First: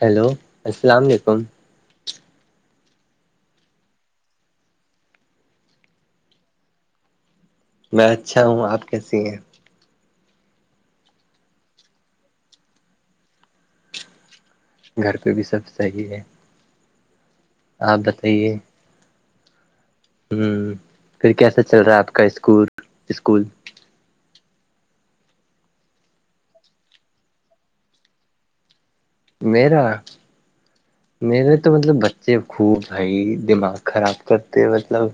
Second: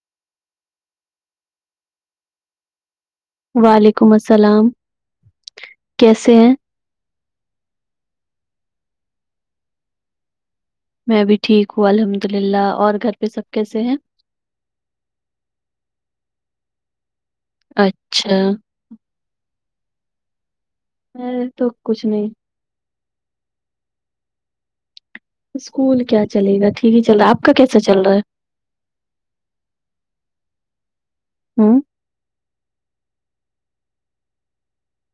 Hello السلام علیکم وعلیکم السلام کیسے ہیں میں اچھا ہوں آپ کیسی ہیں میں بھی ٹھیک ہوں الحمد للہ اور گھر پہ سب کیسے ہیں گھر پہ بھی سب صحیح ہے آپ اچھا بتائیے ہوں پھر میں کیسا تو چل رہا ہے کچھ آپ کا نہیں اسکول اسکول اسکول کیا چلے گا ٹھیک ہی چل رہا ہے آپ کا کیسا چل رہا ہے میرا میرے تو ہوں مطلب خوب بھائی دماغ خراب کرتے مطلب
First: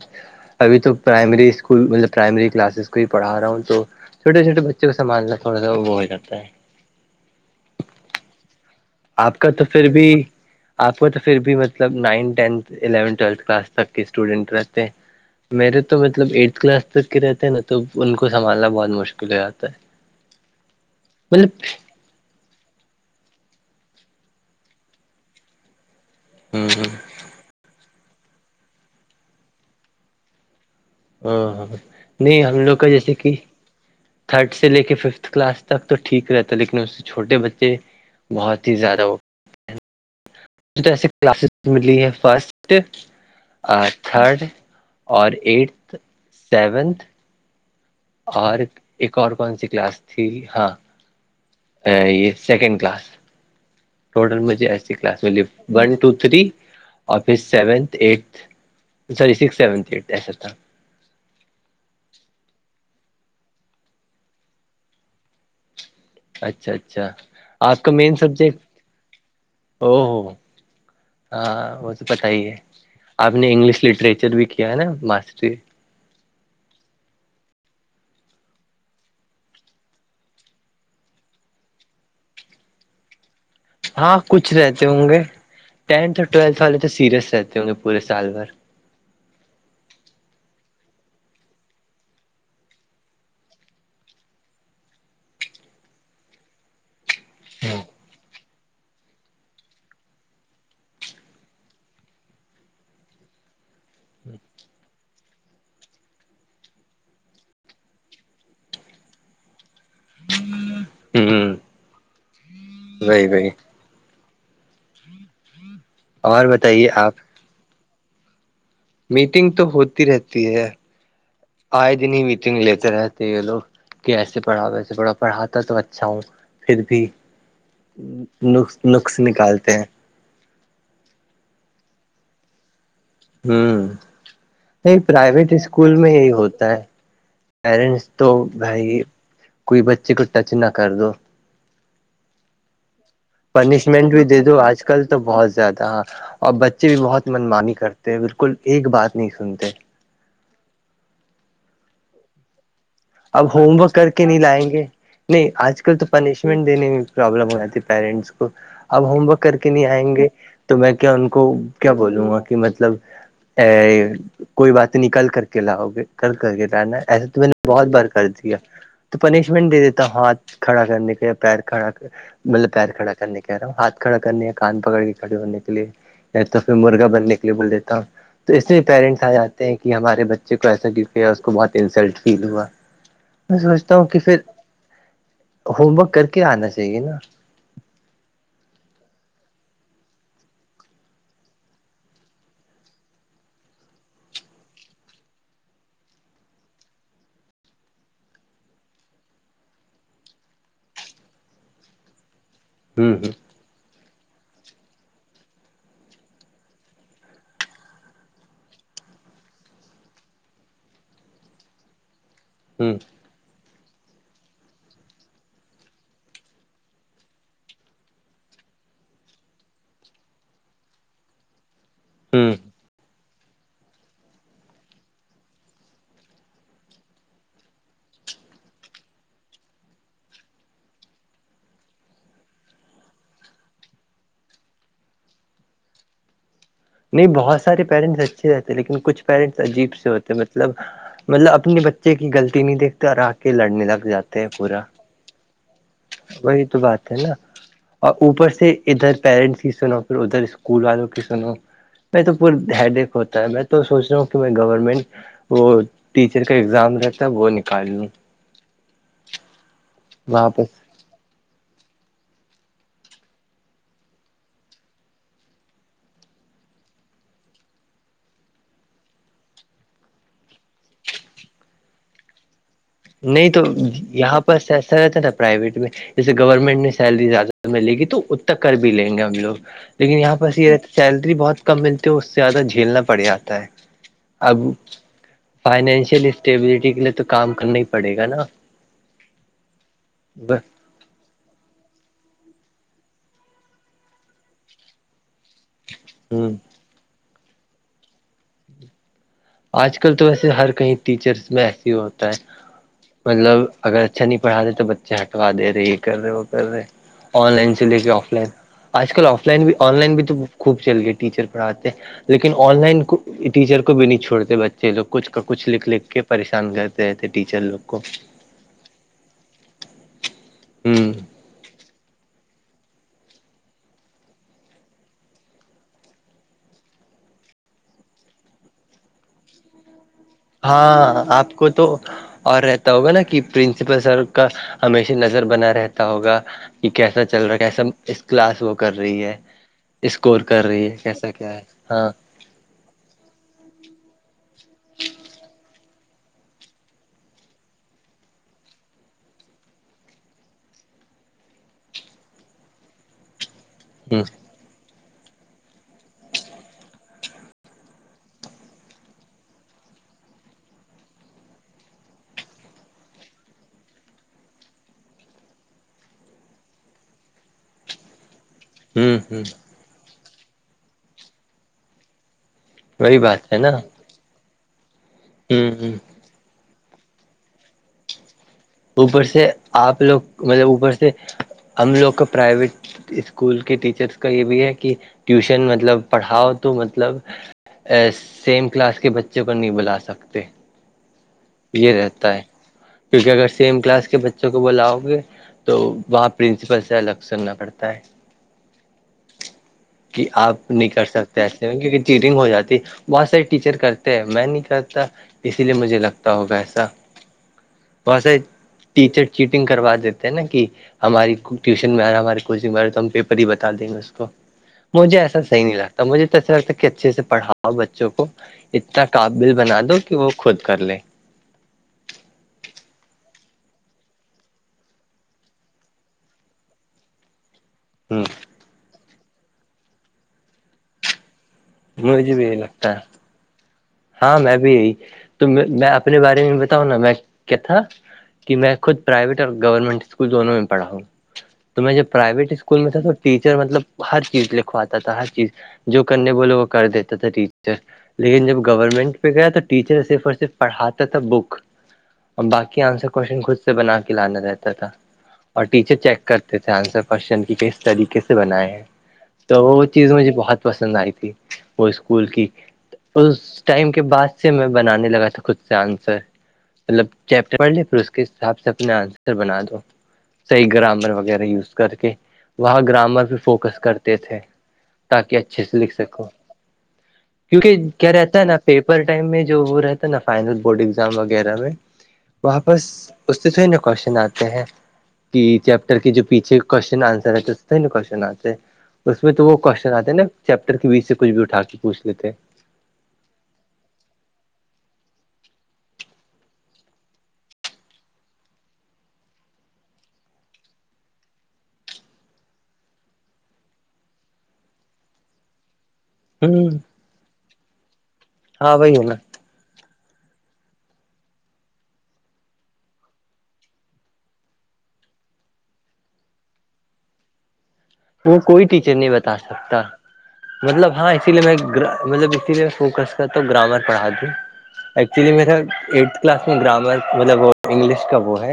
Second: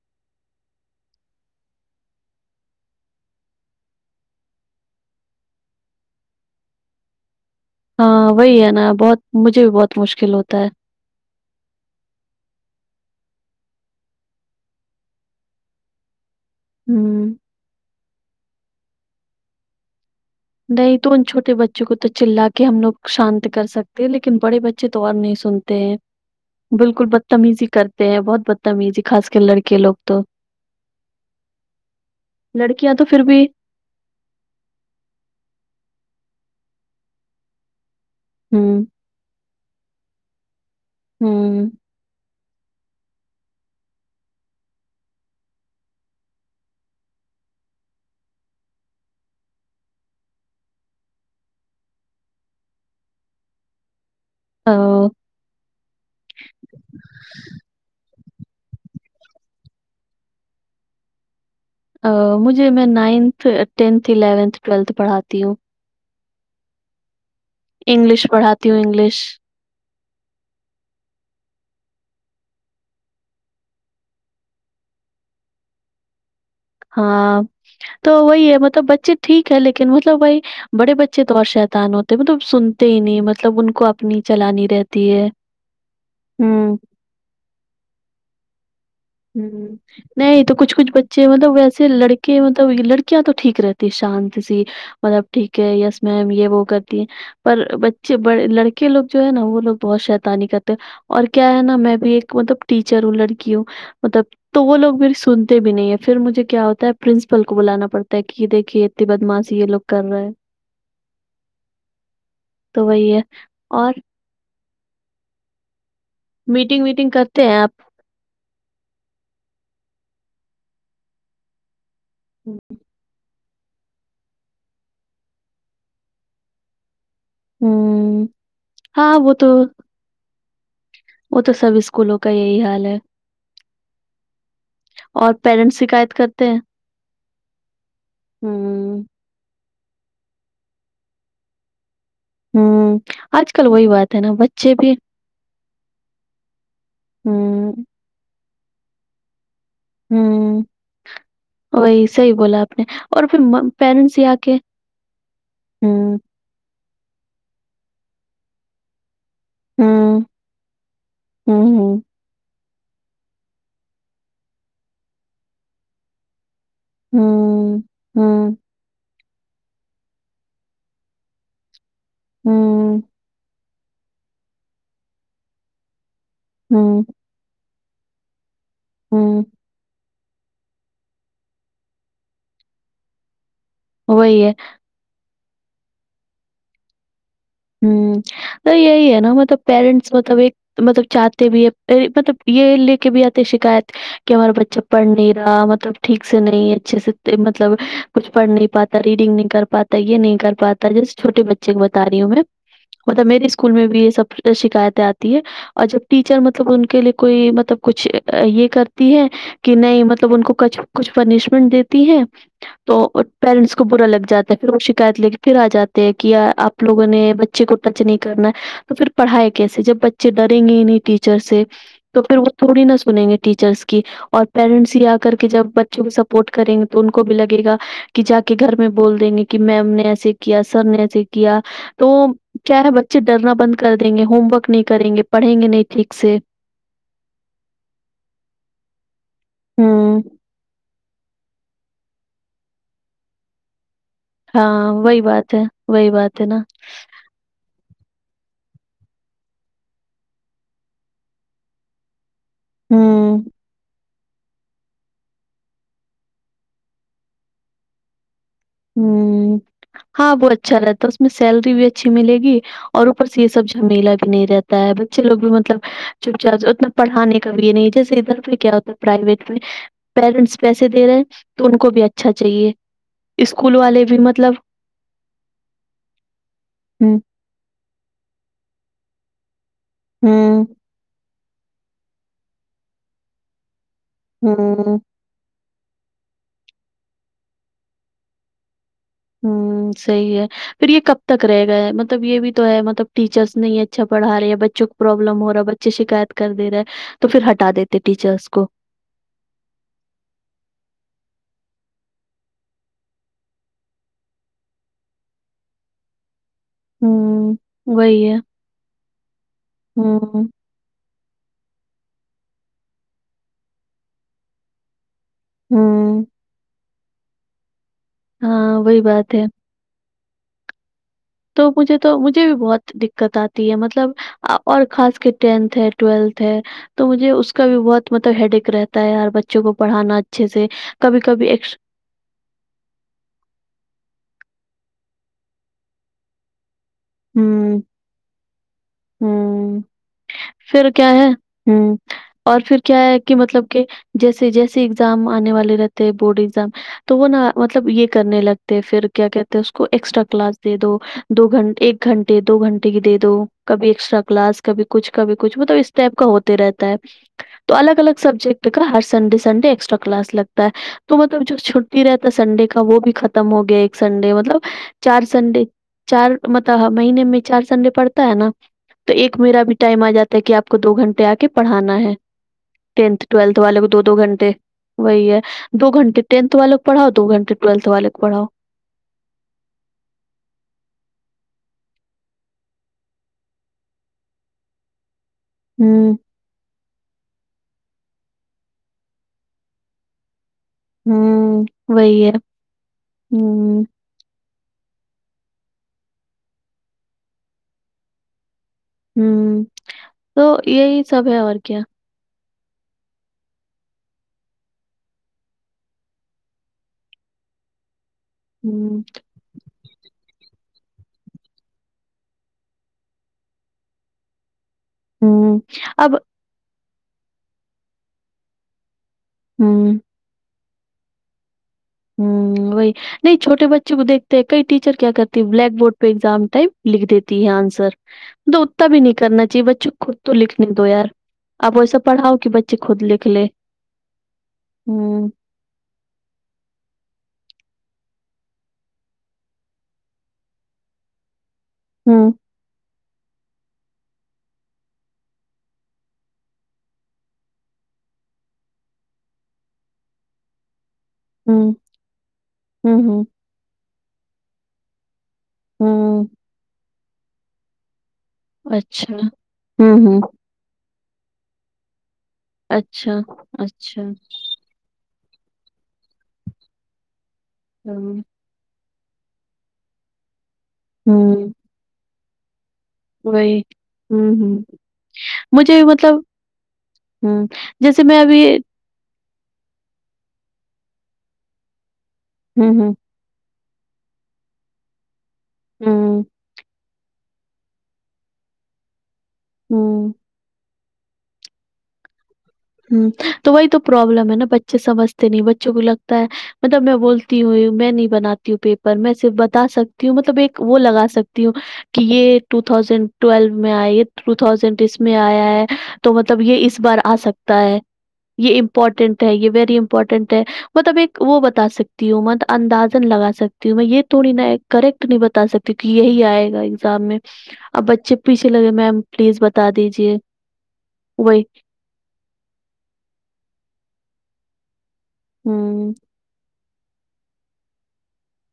ابھی تو پرائمری اسکول مطلب پرائمری کلاسز کو ہی پڑھا رہا ہوں تو چھوٹےھوٹے بچ کو سنھنا تھوڑا وہ ہو جا ہے ہاں وہی ہے نا بہت آپ کا مجھے تو بھی پھر بہت مشکل ہوتا ہے آپ کو تو پھر بھی مطلب nine tenth eleventh twelfth class تک کے اسٹوڈینٹ رہتے ہیں میرے تو مطلب ایٹ کلاس تک کے ہوں رہتے ہیں نا تو ان کو سنبھالنا بہت مشکل ہو جاتا ہے نہیں تو ان چھوٹے مطلب بچوں کو تو تو چلا کے ہم لوگ شانت کر سکتے ہیں لیکن بڑے بچے تو اور نہیں سنتے ہیں بالکل بدتمیزی کرتے ہیں بہت بدتمیزی خاص کر لڑکے لوگ تو ہ ہاں نہیں ہم لوگ کا لڑکیاں تو جیسے پھر کہ بھی تھرڈ سے لے کے ففتھ کلاس تک تو ٹھیک رہتا ہے لیکن اس سے چھوٹے بچے بہت ہی ہوں زیادہ وہ ایسے کلاسز ملی ہے فسٹ تھرڈ اور ایٹتھ سیونتھ اور ایک اور کون سی کلاس تھی ہاں یہ سیکنڈ کلاس ٹوٹل مجھے ایسی ہوں کلاس میں لی ون ٹو تھری اور پھر seventh eighth sorry six seventh E S تھا مجھے میں نائنتھ ٹینتھ الیونتھ ٹویلتھ پڑھاتی ہوں اچھا اچھا آپ کا مین انگلش سبجیکٹ پڑھاتی ہوں انگلش او ہو ہاں وہ تو پتا ہی ہے آپ نے انگلش لٹریچر بھی کیا ہے نا ماسٹری ہاں تو وہی ہے مطلب بچے ٹھیک ہے لیکن مطلب بائی بڑے بچے تو اور شیتان ہوتے ہیں مطلب سنتے ہی نہیں مطلب ان کو ہاں اپنی کچھ چلانی رہتے ہوں رہتی گے ہے۔ ٹینتھ اور ٹویلتھ ہوں۔ والے تو سیریس رہتے ہوں گے پورے سال بھر ہوں نہیں تو کچھ کچھ بچے مطلب ویسے لڑکے مطلب لڑکیاں تو ٹھیک رہتی شانت س مطلب ٹھیک ہے یس میم یہ وہ کرتی ہے پر لڑکے لوگ جو ہے نا وہ لوگ بہت شیتانی کرتے اور کیا ہے نا میں بھی ایک مطلب ٹیچر ہوں لڑکی ہوں مطلب تو وہ لوگ مری سنتے بھی نہیں ہیں پھر مجھے کیا ہوتا ہے پرنسپل کو بلانا پڑتا ہے کہ دیکھیے بدماش یہ لوگ کر رہے ہیں ہوں تو وہی ہے اور اور میٹنگ بتائیے ویٹنگ آپ کرتے ہیں آپ میٹنگ تو ہوتی رہتی ہے آئے دن ہی میٹنگ لیتے رہتے ہیں لوگ کہ ایسے پڑھاؤ ویسے پڑھاؤ پڑھاتا تو اچھا ہوں پھر بھی ہوں ن ہاں نقص وہ تو نکالتے ہیں وہ تو سب اسکولوں کا یہی حال ہے ہوں نہیں اور پرائیویٹ پیرنٹس اسکول میں شکایت یہی کرتے ہیں ہوتا ہے پیرنٹس تو بھائی ہوں کوئی بچے کو ٹچ نہ کر دو ہوں آج کل وہی پنشمنٹ بات ہے بھی نا دے دو بچے آج بھی کل تو بہت زیادہ ہاں اور بچے بھی بہت من ہوں مانی کرتے تو بالکل ایک بات نہیں سنتے ہوں وہی صحی بولا آپ نے اور پھر اب ہوم ورک کر پیرنٹس ہی کے آ نہیں لائیں گے نہیں آج کل تو ہوں پنش دینے میں پرابلم ہواتی ہے پیرنٹس کو اب ہوم ورک کر کے نہیں آئیں ہوں گے تو میں کیا ان کو ہوں کیا ہوں بولوں گا کہ مطلب ا کوئی بات نکل کر کے لاؤگے کر کر کے لانا ایسا تو میں نے ہوں بہت بر کر ہوں دیا تو پنشمنٹ دے دیتا ہوں ہاتھ کھڑا کرنے کے یا پیر کھڑا کر مطلب پیر ہوں کھڑا کرنے کہہ رہا ہوں ہاتھ کھڑا کرنے ہیں کان پکڑ کے کھڑے ہونے کے لیے تو پھر ہوں مرغا بننے کے لیے بول دیتا ہوں تو اسے پیرنٹس آ ہوں جاتے ہیں کہ ہمارے بچے کو ایسا گر کیا اس کو بہت انسلٹ فیل ہوا ہوں کہ پھر وہی ہے ہوم ورک کر کے آنا چاہیے نا ہاں تو یہی ہے نا مطلب پیرنٹس مطلب ایک مطلب چاہتے بھی ہے مطلب یہ لے کے بھی آتے شکایت کہ ہمارا بچہ پڑھ نہیں رہا مطلب ٹھیک سے نہیں اچھے سے مطلب کچھ پڑھ نہیں پاتا ریڈنگ نہیں کر پاتا یہ نہیں کر پاتا جس چھوٹے بچے کو بتا رہی ہوں میں ہوں مطلب میری ہ اسکول میں بھی یہ سب شکایتیں آتی ہے اور جب ٹیچر مطلب ان کے لیے کوئی مطلب کچھ یہ کرتی ہے کہ نہیں مطلب ان کو کچھ کچھ پنشمنٹ دیتی ہے ہ تو پیرنٹس کو برا لگ جاتا ہے پھر وہ شکایت لے کے پھر آ جاتے ہیں کہ آپ لوگوں نے بچ بچے کو ٹچ نہیں کرنا ہے تو پھر پڑھ ہے کیسے جب بچے ڈریں گے نہیں ٹیچر سے تو پھر وہ ہ تھوڑی نہا سنیں گے ٹیچرس اور پیرنٹس ہی آ کر کے جب بچوں کو سپورٹ کریں گے تو ان کو بھی لگے گا کہ جا کے گھر میں بول دیں گے کہ میم نے ایسے کیا سر نے ایسے کیا تو کیا ہے بچے ڈرنا بند کر دیں گے ہوم ورک نہیں کریں گے پڑھیں گے نہیں ٹھیک سے نہیں بہت سارے پییرنٹس اچھے رہتے لیکن کچھ پیرنٹس عجیب سے ہوں ہوتے مطلب مطلب اپنے بچے کی غلط نہیں دیکتے ر کے لڑنے لگ جاتے ہیں پورا ہاں وہی بات ہے وہی بات ہے نا وہی تو بات ہے نا اور اوپر سے ادھر پیرنٹس کی سنو پھر ادھر اسکول والوں کی سنو میں تو پور ہیڈ ایک ہوں ہوتا ہے میں تو سوچ رہا ہوں میں گورنمنٹ وہ ٹیچر کا ایگزام رہتا ہے وہ نکال لوں ہوں ہاں وہاں بت پر اچھا رہتا میں سیلری بھی اچھی ملے گی اور اوپر سے یہ سب جھمیلہ بھی نہیں رہتا ہے بچے لوگ بھی مطلب چپ چاپ اتنا پڑھانے کا بھی یہ نہیں جیسے ادھر پ کیا ہوتا ہے پرائیویٹ میں پیرنٹس پیسے دے رہے ہیں تو ان کو بھی اچھا چاہیے نہیں تو اسکول والے بھی یہاں مطلب پر ایسا رہتا تھا پرائیویٹ میں جیسے گورنمنٹ نے ہوں سیلری زیادہ میں لے گی تو ا تک کر بھی لیں گے ہم لوگ لیکن یہاں پرس ہوں یہ سیلری بہت ک ملتے ہو اس سے زیادہ جھیلنا پڑ جاتا ہے اب ہوں فائنینشیل اسٹیبلٹی کے لیے تو کام کرنا ہی پڑے گا نا ہوں سی ہے ہ پھر یہ کب تک رہ گ ہے مطلب یہ بھی تو ہے مطلب ٹیچرس نہیں اچھا پڑھ رہے ہے بچوں کو پرابلم ہو رہا بے شکایت کر دے رہے تو پھر ہٹا دیتے ٹیچرس کو آج کل تو ویسے ہر کہیں ٹیچرس میں ایس ہی ہوتا ہے مطلب اگر اچھا نہیں پڑا رہے تو بچے ہٹوا دے رہے یہ کر رہے وہ کر رہے آن ہوں لائن سے لے کے وہی آف ہے لائن آج کل آف لائن بھی آن لائن بھی تو ہوں خ چل گئے ٹیچر پڑھاتے لیکن آن لائن کو ٹیچر کو بھی نہیں چھوڑتے بچے جی جو کچھ کچھ لکھ لکھ ہوں کے پریشان کرتے رہ تھے ٹیچر لوگ کو ہاں وہی بات ہے ہوں تو مجھے تو مجھے بھی بہت دقت آتی ہے مطلب اور خاص کے ٹینتھ ہے ٹویلتھ ہے تو مجھے اس کا بھی بہت مطلب ہیڈ ایک رہتا ہے یار بچوں کو پڑھانا اچھے سے کبھی ہاں کبھی آپ کو ایکس تو اور رہتا ہوگا نا کہ پرنسپل سر کا ہمیشہ نظر بنا رہتا ہوگا کہ کیسا چل رہا ہے ہوں، کیسا اس کلاس وہ کر رہی ہے ہوں، اسکور کر رہی ہے کیسا کیا ہے ہاں اور پھر کیا ہے کہ مطلب کہ جیسے جیسے ایگزام آنے والے رہتے ہیں بورڈ ایگزام تو وہ نا مطلب یہ کرنے لگتے پھر کیا کہتے اس کو ایکسٹرا کلاس دے دو دو گھنٹے ایک گھنٹے دو گھنٹے کی دے دو کبھی ایکسٹرا ہ کلاس کبھی کچھ کبھی کچھ مطلب اس ٹائپ کا ہوتے رہتا ہے تو الگ الگ سبجیکٹ کا ہر سنڈے سنڈے ایکسٹرا کلاس لگتا ہے تو مطلب جو چھٹی رہتا سنڈے کا وہ بھی ختم ہو گیا ایک سنڈے مطلب چار سنڈے چار مطلب مہینے میں چار سنڈے پڑتا ہے نا تو ہ ایک ہ میرا بھی ٹائم آ جاتا ہے کہ آپ کو دو گھنٹے آ کے پڑھانا ہے وہی ٹینتھ بات ٹویلتھ ہے نا والے کو دو دو گھنٹے وہی ہے ہ دو گھنٹے ٹینتھ والک پڑھاؤ دو گھنٹے ٹویلتھ والےک پڑھاؤ اوپر سے آپ لوگ مطلب اوپر سے ہم لوگ کا پرائیویٹ اسکول کے ٹیچرس کا یہ بھی ہے کہ ٹیوشن مطلب ہوں، پڑھاؤ تو مطلب سیم کلاس کے بچوں کو نہیں بلا سکتے ہوں یہ رہتا ہے کیونکہ اگر سیم ہوں، کلاس کے بچے بچوں کو بلاؤ گے تو وہاں پرنسپل سے الگ سننا پڑتا ہے ہوں، کہ تو آپ نہیں یہی کر سب ہے سکتے اور ایسے میں کیا کیونکہ ٹنگ ہو جاتی ب سر ٹیچر کرتے ہیں میں نہیں کرتا اسی لیے مجھے لگتا ہوگا ایسا وسے ہوں، ٹیچر چیٹنگ کروا دیتے ہیں نا کہ ہماری ٹیوشن میں آ رہا ہماری کوچنگ میں آ رہ ہے تو ہم پیپر ہی بتا دیں گے اس کو مجھے ایساح ہوں، نہیں لگتا اب مجھے تو ایسا لگتا کہ اچھے سےڑھاؤ بچوں کو اتنا قابل بنا ہوں دو کہ وہ خود کر لے ہوں وہی نہیں چوٹے بچے کو دیکھتے ہیں کئی ٹیچر کیا کرتی ہے بلیک بورڈ پہ ایگزام ٹائم لکھ دیتی ہے آنسر ہ سر تو اتتا بھی نہیں کرنا چاہیے بچوں خود تو لکھنے دو یار اب ویسا مجھے پڑاؤ بھی کہ یہی بچے لگتا ہے خود لکھ لے ہاں میں بھی یہی ہوں تو میں میں اپنے بارے میں بتاؤں نا میں کیا تھا کہ میں خود پرائیویٹ اور گورنمنٹ اسکول دونوں میں پڑا ہوں تو میں جب ہوں پرائیویٹ اسکول اسکول میں تھا تو ٹیچر مطلب ہر چیز لکھواتا تھا ہر چیز جو کرنے بولے وہ کر دیتا تھا ٹیچر لیکن جب گورنمنٹ پہ گیا تو ٹیچر صرف اور صرف پڑھاتا تھا بک ہوں اور باقی ہوں آنسر ہوں کوشن خود سے بنا کے لانا رہتا تھا اور ٹیچر چیک ہوں کرتے تھے آنسر کوشچن کی کس طریقے سے بنائے ہیں اچھا تو وہ ہوں چیز ہوں مجھے بہت پسند آئی تھی وہ اسکول کی اچھا اس اچھ بعد سے میں بنانے لگا تھا خود سے آنسر مطلب چپٹرڑھ لے پھر اس ہوں کے سے اپنا آنسر بنا دو صحیح گرامر وغیرہ ہوں یوز کر کے وہ گرامر ر بھی وہی فوکس کرتے ہوں تھے ہوں تاکہ اچھے مجھے سے بھی لکھ مطلب سکو ہوں کیونکہ جیسے کیا میں رہتا ابھی ہے نا پیپر ٹائم میں جو وہ رہتا ہے نا فائنل بورڈ ایگزام وغیرہ میں ہوں وہاپس ہوں اس سے تھوی نا کوشچن آتے ہیں کہ چیپٹر کے ہوں جو پیچھے کوشچن آنسر ہے تو کوشچن آتے اس میں تو وہ کوشچن ہوں آتے ن چیپٹر کے بیچ سے کچھ بھی اٹھا کے پوچھ لیتے ہیں ہ تو وہی تو پرابلم ہے نا بچے سمجھتے نہیں بچوں کو لگتا ہے مطلب میں بولتی ہوں میں نہیں بناتی ہوں پیپر میں صرف بتا سکتی ہوں مطلب ایک وہ لگا سکتی ہوں کہ یہ ٹو تھازینڈ ٹویلو میں آ یہ ٹو تھازینڈ اس میں آیا ہے تو مطلب یہ ہوں اس بار آ سکتا ہے یہ ہاں وہی نا امپورٹینٹ ہے یہ ویری امپورٹینٹ ہے مطلب ایک وہ بتا سکتی ہوں مب اندازن لگا سکتی ہوں میں یہ تھوڑی نہا کریکٹ نہیں بتا سکتی کہ یہی آئے گا ایگزام میں اب بچے وہ پیچھے کوئی لگے ٹیچر میم نہیں پلیز بتا سکتا دیجیے مطلب ہاں اسی لیے وہی میں گ مطلب اسی لیے فوکس کر تو گرامر پڑھا د ایکچولی میرا ہوں ایٹھ کلاس اس میں گرامر مطلب وہ انگلش کا وہ ہے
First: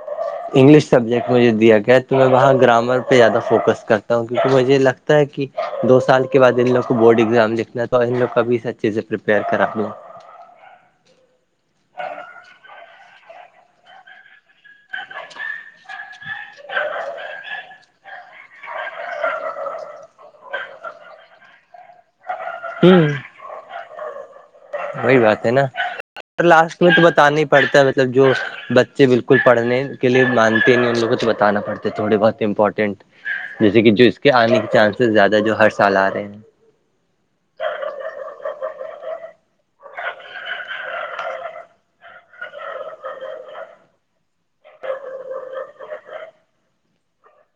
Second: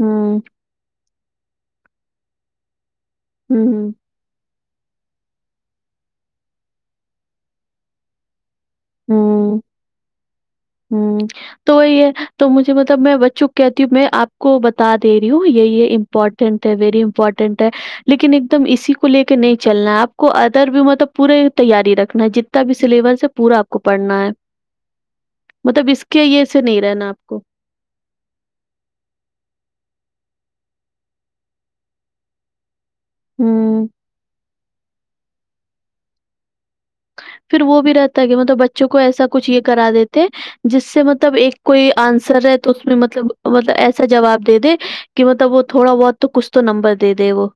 ہاں انگلش سبجیکٹ مجھے دیا گیا تو میں وہاں گرامر پہ زیادہ فوکس ہوں کر کیونک مجھے لگتا ہے کہ دو سال کے بع ان لوگ کو بورڈ ایگزام دکھنا تھا اور ان لوگ کا بھی س ہوں ہوں تو یہی ہے تو مجھے مطلب میں ب چک کہتی ہوں میں آپ کو بتا دے رہی ہوں یہی ہے امپورٹنٹ ہے ویری امپورٹنٹ ہے لیکن ایک دم اسی کو لے کے نہیں چلنا ہے آپ کو ادر بھی مطلب پوری تیاری رکھنا ہے جتنا ب ہوں سلیبس سے پورا آپ کو پڑھنا ہے وہی بات ہے مطلب اس کے یہ سے نہیں رہنا آپ کو پڑھتا ہے مطلب جو بچے بالکل پڑھنے کے لیے مانتے نہیں ان لوگ کو تو بتانا پڑتے تھوڑے بہت امپورٹینٹ جیسے ہوں، کہ جو اس کے آنے کے چانسز زیادہ ہے جو ہر سال آ رہے ہیں پھر وہ بھی رہتا ہے کہ مطلب بچوں کو ایسا کچھ یہ کرا دیتے جس سے مطلب ایک کوئی آنسر ہے تو اس میں مطلب مطلب ایسا جواب دے دے کہ مطلب وہ تھوڑا بہت تو کچھ تو نمبر دے دے وہ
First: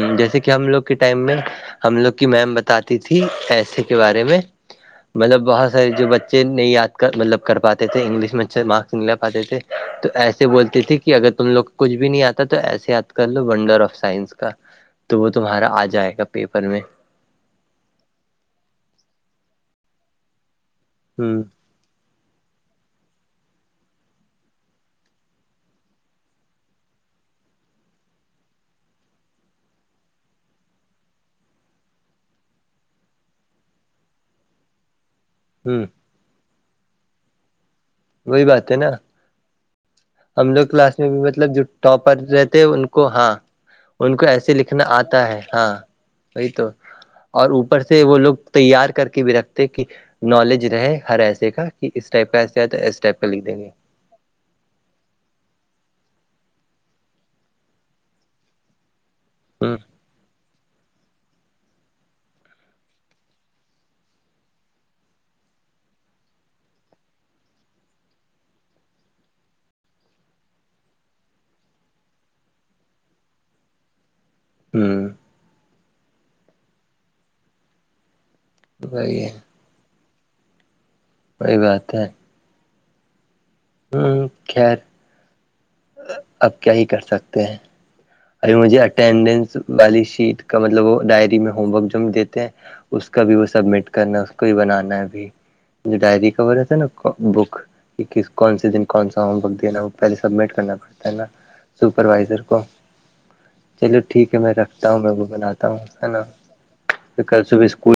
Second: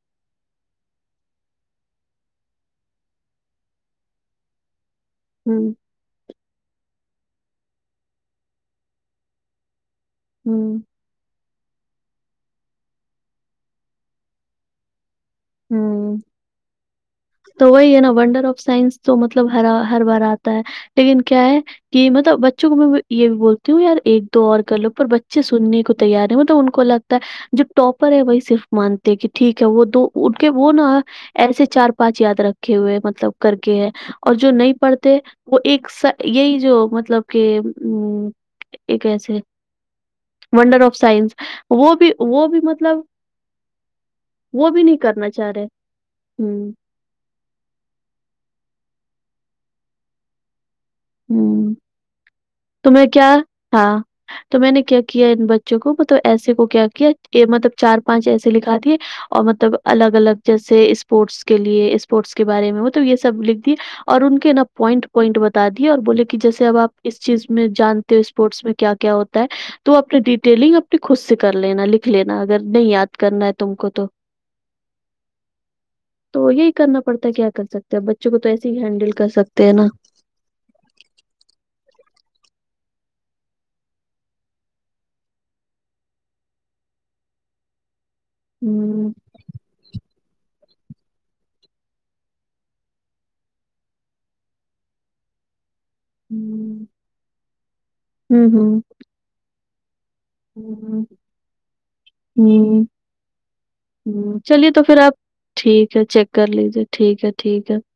ہ جیسے کہ ہم لوگ کے ٹائم میں ہم لوگ کی میم بتاتی تھی ایسے کے بارے میں مطلب ہوں، بہت سارے جو بچے نہیں یاد کر مطلب کر پاتے تھے انگلش میں اچھا مارکس نہیں لا پاتے تھے تو ایسے ہوں، بولتی تھی کہ اگر تم لوگ کو کچھ بھی نہیں آتا تو ایسے یاد کر لو ونڈر آف سائنس کا تو وہ تمہارا آ ہوں۔ جائے گا پیپر میں تو وہی ہے نا ونڈر آف سائنس تو مطلب ہر ہر بار آتا ہے لیکن ہوں کیا ہے کہ مطلب بچوں کو میں یہ بھی بولتی ہوں یار ایک دو اور کر لو پر بچے سننے کو تیار ہیں مطلب ان کو لگتا ہے جو ٹاپر ہے وہی صرف مانتے کہ ٹھیک ہے وہ دو ان کے وہ نا ایسے چار پانچ یاد رکھے ہوئے مطلب کر کے ہے اور جو نہیں پڑھتے وہ ہوں ایک یہی جو مطلب کہ ا وہی بات ہے نا ایک ایسے ہم لوگ ونڈر آف کلاس میں بھی سائنس مطلب جو وہ بھی ٹاپر وہ بھی رہتے ان مطلب کو ہاں ان کو ایسے وہ بھی لکھنا نہیں آتا کرنا ہے چاہ رہے ہاں وہی تو ہوں اور اوپر سے وہ لوگ تیار کر کے بھی رکھتے کہ نالج رہے ہر ایسے کا ہوں کہ اس ٹائپہ ایسے آئے تو اس میں کیا ٹپہ لکھ دیں گے ہاں، تو میں نے کیا کیا ان بچوں کو مطلب ایسے کو کیا کیا مطلب چار پانچ ایسے لکھا دیے اور مطلب ہ الگ الگ جیسے اسپورٹس کے لیے اسپورٹس کے بارے میں ہو تو یہ سب لکھ دیے اور ان کے نا پوائنٹ پوائنٹ بتا دی اور بولے کہ جیسے اب آپ اس چیز میں جانتے ہو اسپورٹس میں کیا کیا ہوتا ہے تو اپنی ڈیٹیلنگ اپنی خود سے کر لینا لکھ لینا اگر نہیں یاد کرنا ہے تم کو تو ہوں تو یہی کرنا پڑتا ہے کیا کر سکتے ہیں بچوں کو تو ایسے ہی ہینڈل وہی کر ہے سکتے ہیں نا وہی بات ہے ہوں خیر اب کیا ہی کر سکتے ہیں ار مجھے ہوں، اٹینڈنس والی شیٹ مطلب وہ ڈائری میں ہوم ورک جو دیتے ہیں اس کا بھی وہ سبمٹ کرنا ہے اس کو بھی بنانا ہے ابھی جو ڈائری کور ہے تھا ہوں، نا بکس کون سے ہوں، دن کون سا ہوم ورک دینا ہو پہلے سبمٹ کرنا ہوں، پڑتا ہے نا سپروائزر کو ہوں۔ چلو ٹھیک ہے ہوں میں چلیے تو رکھتا پھر ہوں میں آپ وہ بناتا ہوں ٹھیک ہے نا چیک کر لیجیے پ ٹھیک ہے کل صبح ٹھیک ہے اسکول